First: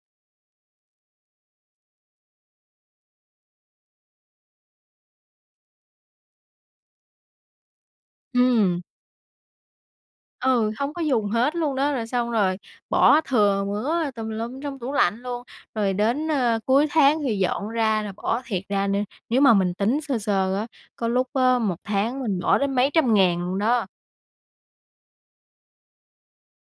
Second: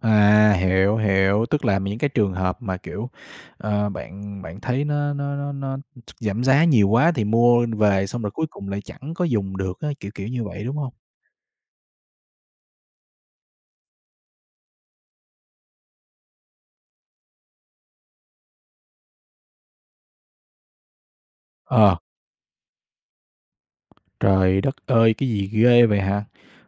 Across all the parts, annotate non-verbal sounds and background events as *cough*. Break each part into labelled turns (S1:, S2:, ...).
S1: À, hiểu, hiểu. Tức là m những cái miễn hợp mà, kiểu, ờ, bạn, bạn thấy nó nó nó nó giảm giá nhiều quá thì mua về, xong rồi cuối cùng lại
S2: Ừm.
S1: chẳng có dùng được á. Kiểu kiểu như vậy,
S2: Ừ,
S1: đúng hông?
S2: hông có dùng hết luôn đó. Rồi xong rồi bỏ thừa mứa tùm lum trong tủ lạnh luôn. Rồi đến, a, cuối tháng thì dọn ra là bỏ thiệt ra nê nếu mà mình tính sơ sơ á, có lúc á một
S1: Ờ.
S2: tháng mình bỏ đến mấy trăm ngàn luôn đó.
S1: Trời đất ơi, cái gì ghê vậy hả?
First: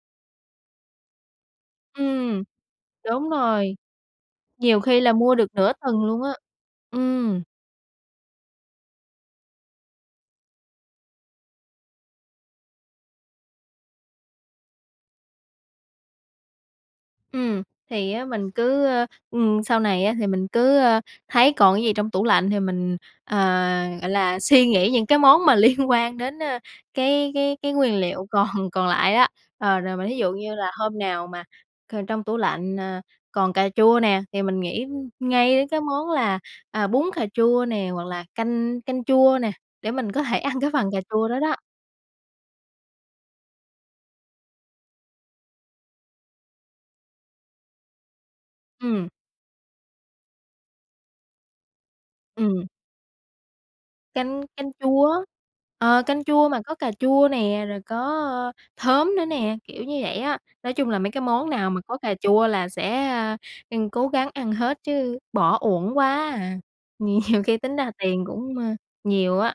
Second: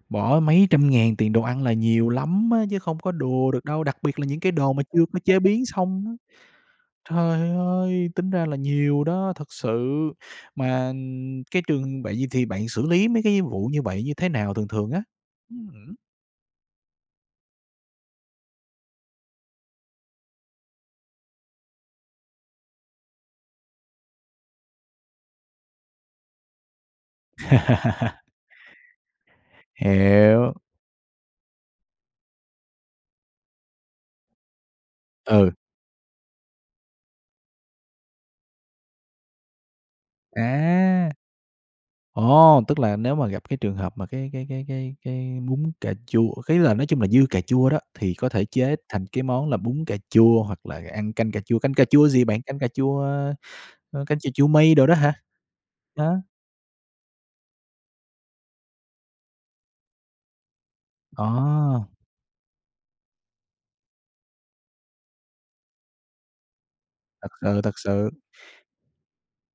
S1: Bỏ mấy trăm ngàn tiền đồ ăn là nhiều
S2: Ừm.
S1: lắm á chứ không có
S2: Đúng
S1: đùa được
S2: rồi.
S1: đâu, đặc biệt là những cái đồ
S2: Nhiều
S1: mà
S2: khi
S1: chưa
S2: là
S1: có
S2: mua
S1: chế
S2: được
S1: biến
S2: nửa tuần
S1: xong á.
S2: luôn á. Ừm.
S1: Trời ơi! Tính ra là nhiều đó, thực sự. Mà cái trường vậy thì bạn xử lý mấy cái vụ như vậy như thế nào, thường thường á? *unintelligible*
S2: Ừm, thì á mình cứ, ơ, ừm, sau này á thì mình cứ, ơ, thấy còn cái gì trong tủ lạnh thì mình, ờ, gọi là, suy nghĩ những cái món mà liên quan đến, a, cái cái cái nguyên liệu
S1: *laughs*
S2: còn còn lại á. Ờ, rồi mà thí dụ như
S1: Hiểu.
S2: là hôm nào mà c trong tủ lạnh, à, còn cà chua nè, thì mình nghĩ
S1: Ừ.
S2: ngay cái món là, à, bún cà chua nè, hoặc là canh canh chua nè, để mình có thể ăn cái phần cà
S1: À!
S2: chua đó đó.
S1: Ồ! Tức là nếu mà gặp cái trường hợp mà cái cái cái cái cái bún cà chua ý là nói chung là dư cà chua đó, thì có thể chế thành
S2: Ừm.
S1: cái món là bún cà chua hoặc là ăn canh cà chua. Canh cà chua gì bạn? Canh
S2: Ừm.
S1: cà chua, a, canh ch
S2: Canh
S1: chua
S2: canh
S1: mây đồ đó
S2: chua
S1: hả?
S2: á. Ờ,
S1: Ờ.
S2: canh chua mà có cà chua nè, rồi có khóm nữa nè, kiểu như vậy á. Nói chung là mấy cái món nào mà
S1: À!
S2: có cà chua là sẽ, a, ăn cố gắng ăn hết chứ bỏ uổng quá à.
S1: Thật
S2: Nhiều khi
S1: sự,
S2: tính
S1: thật
S2: ra
S1: sự.
S2: tiền cũng, ơ, nhiều á.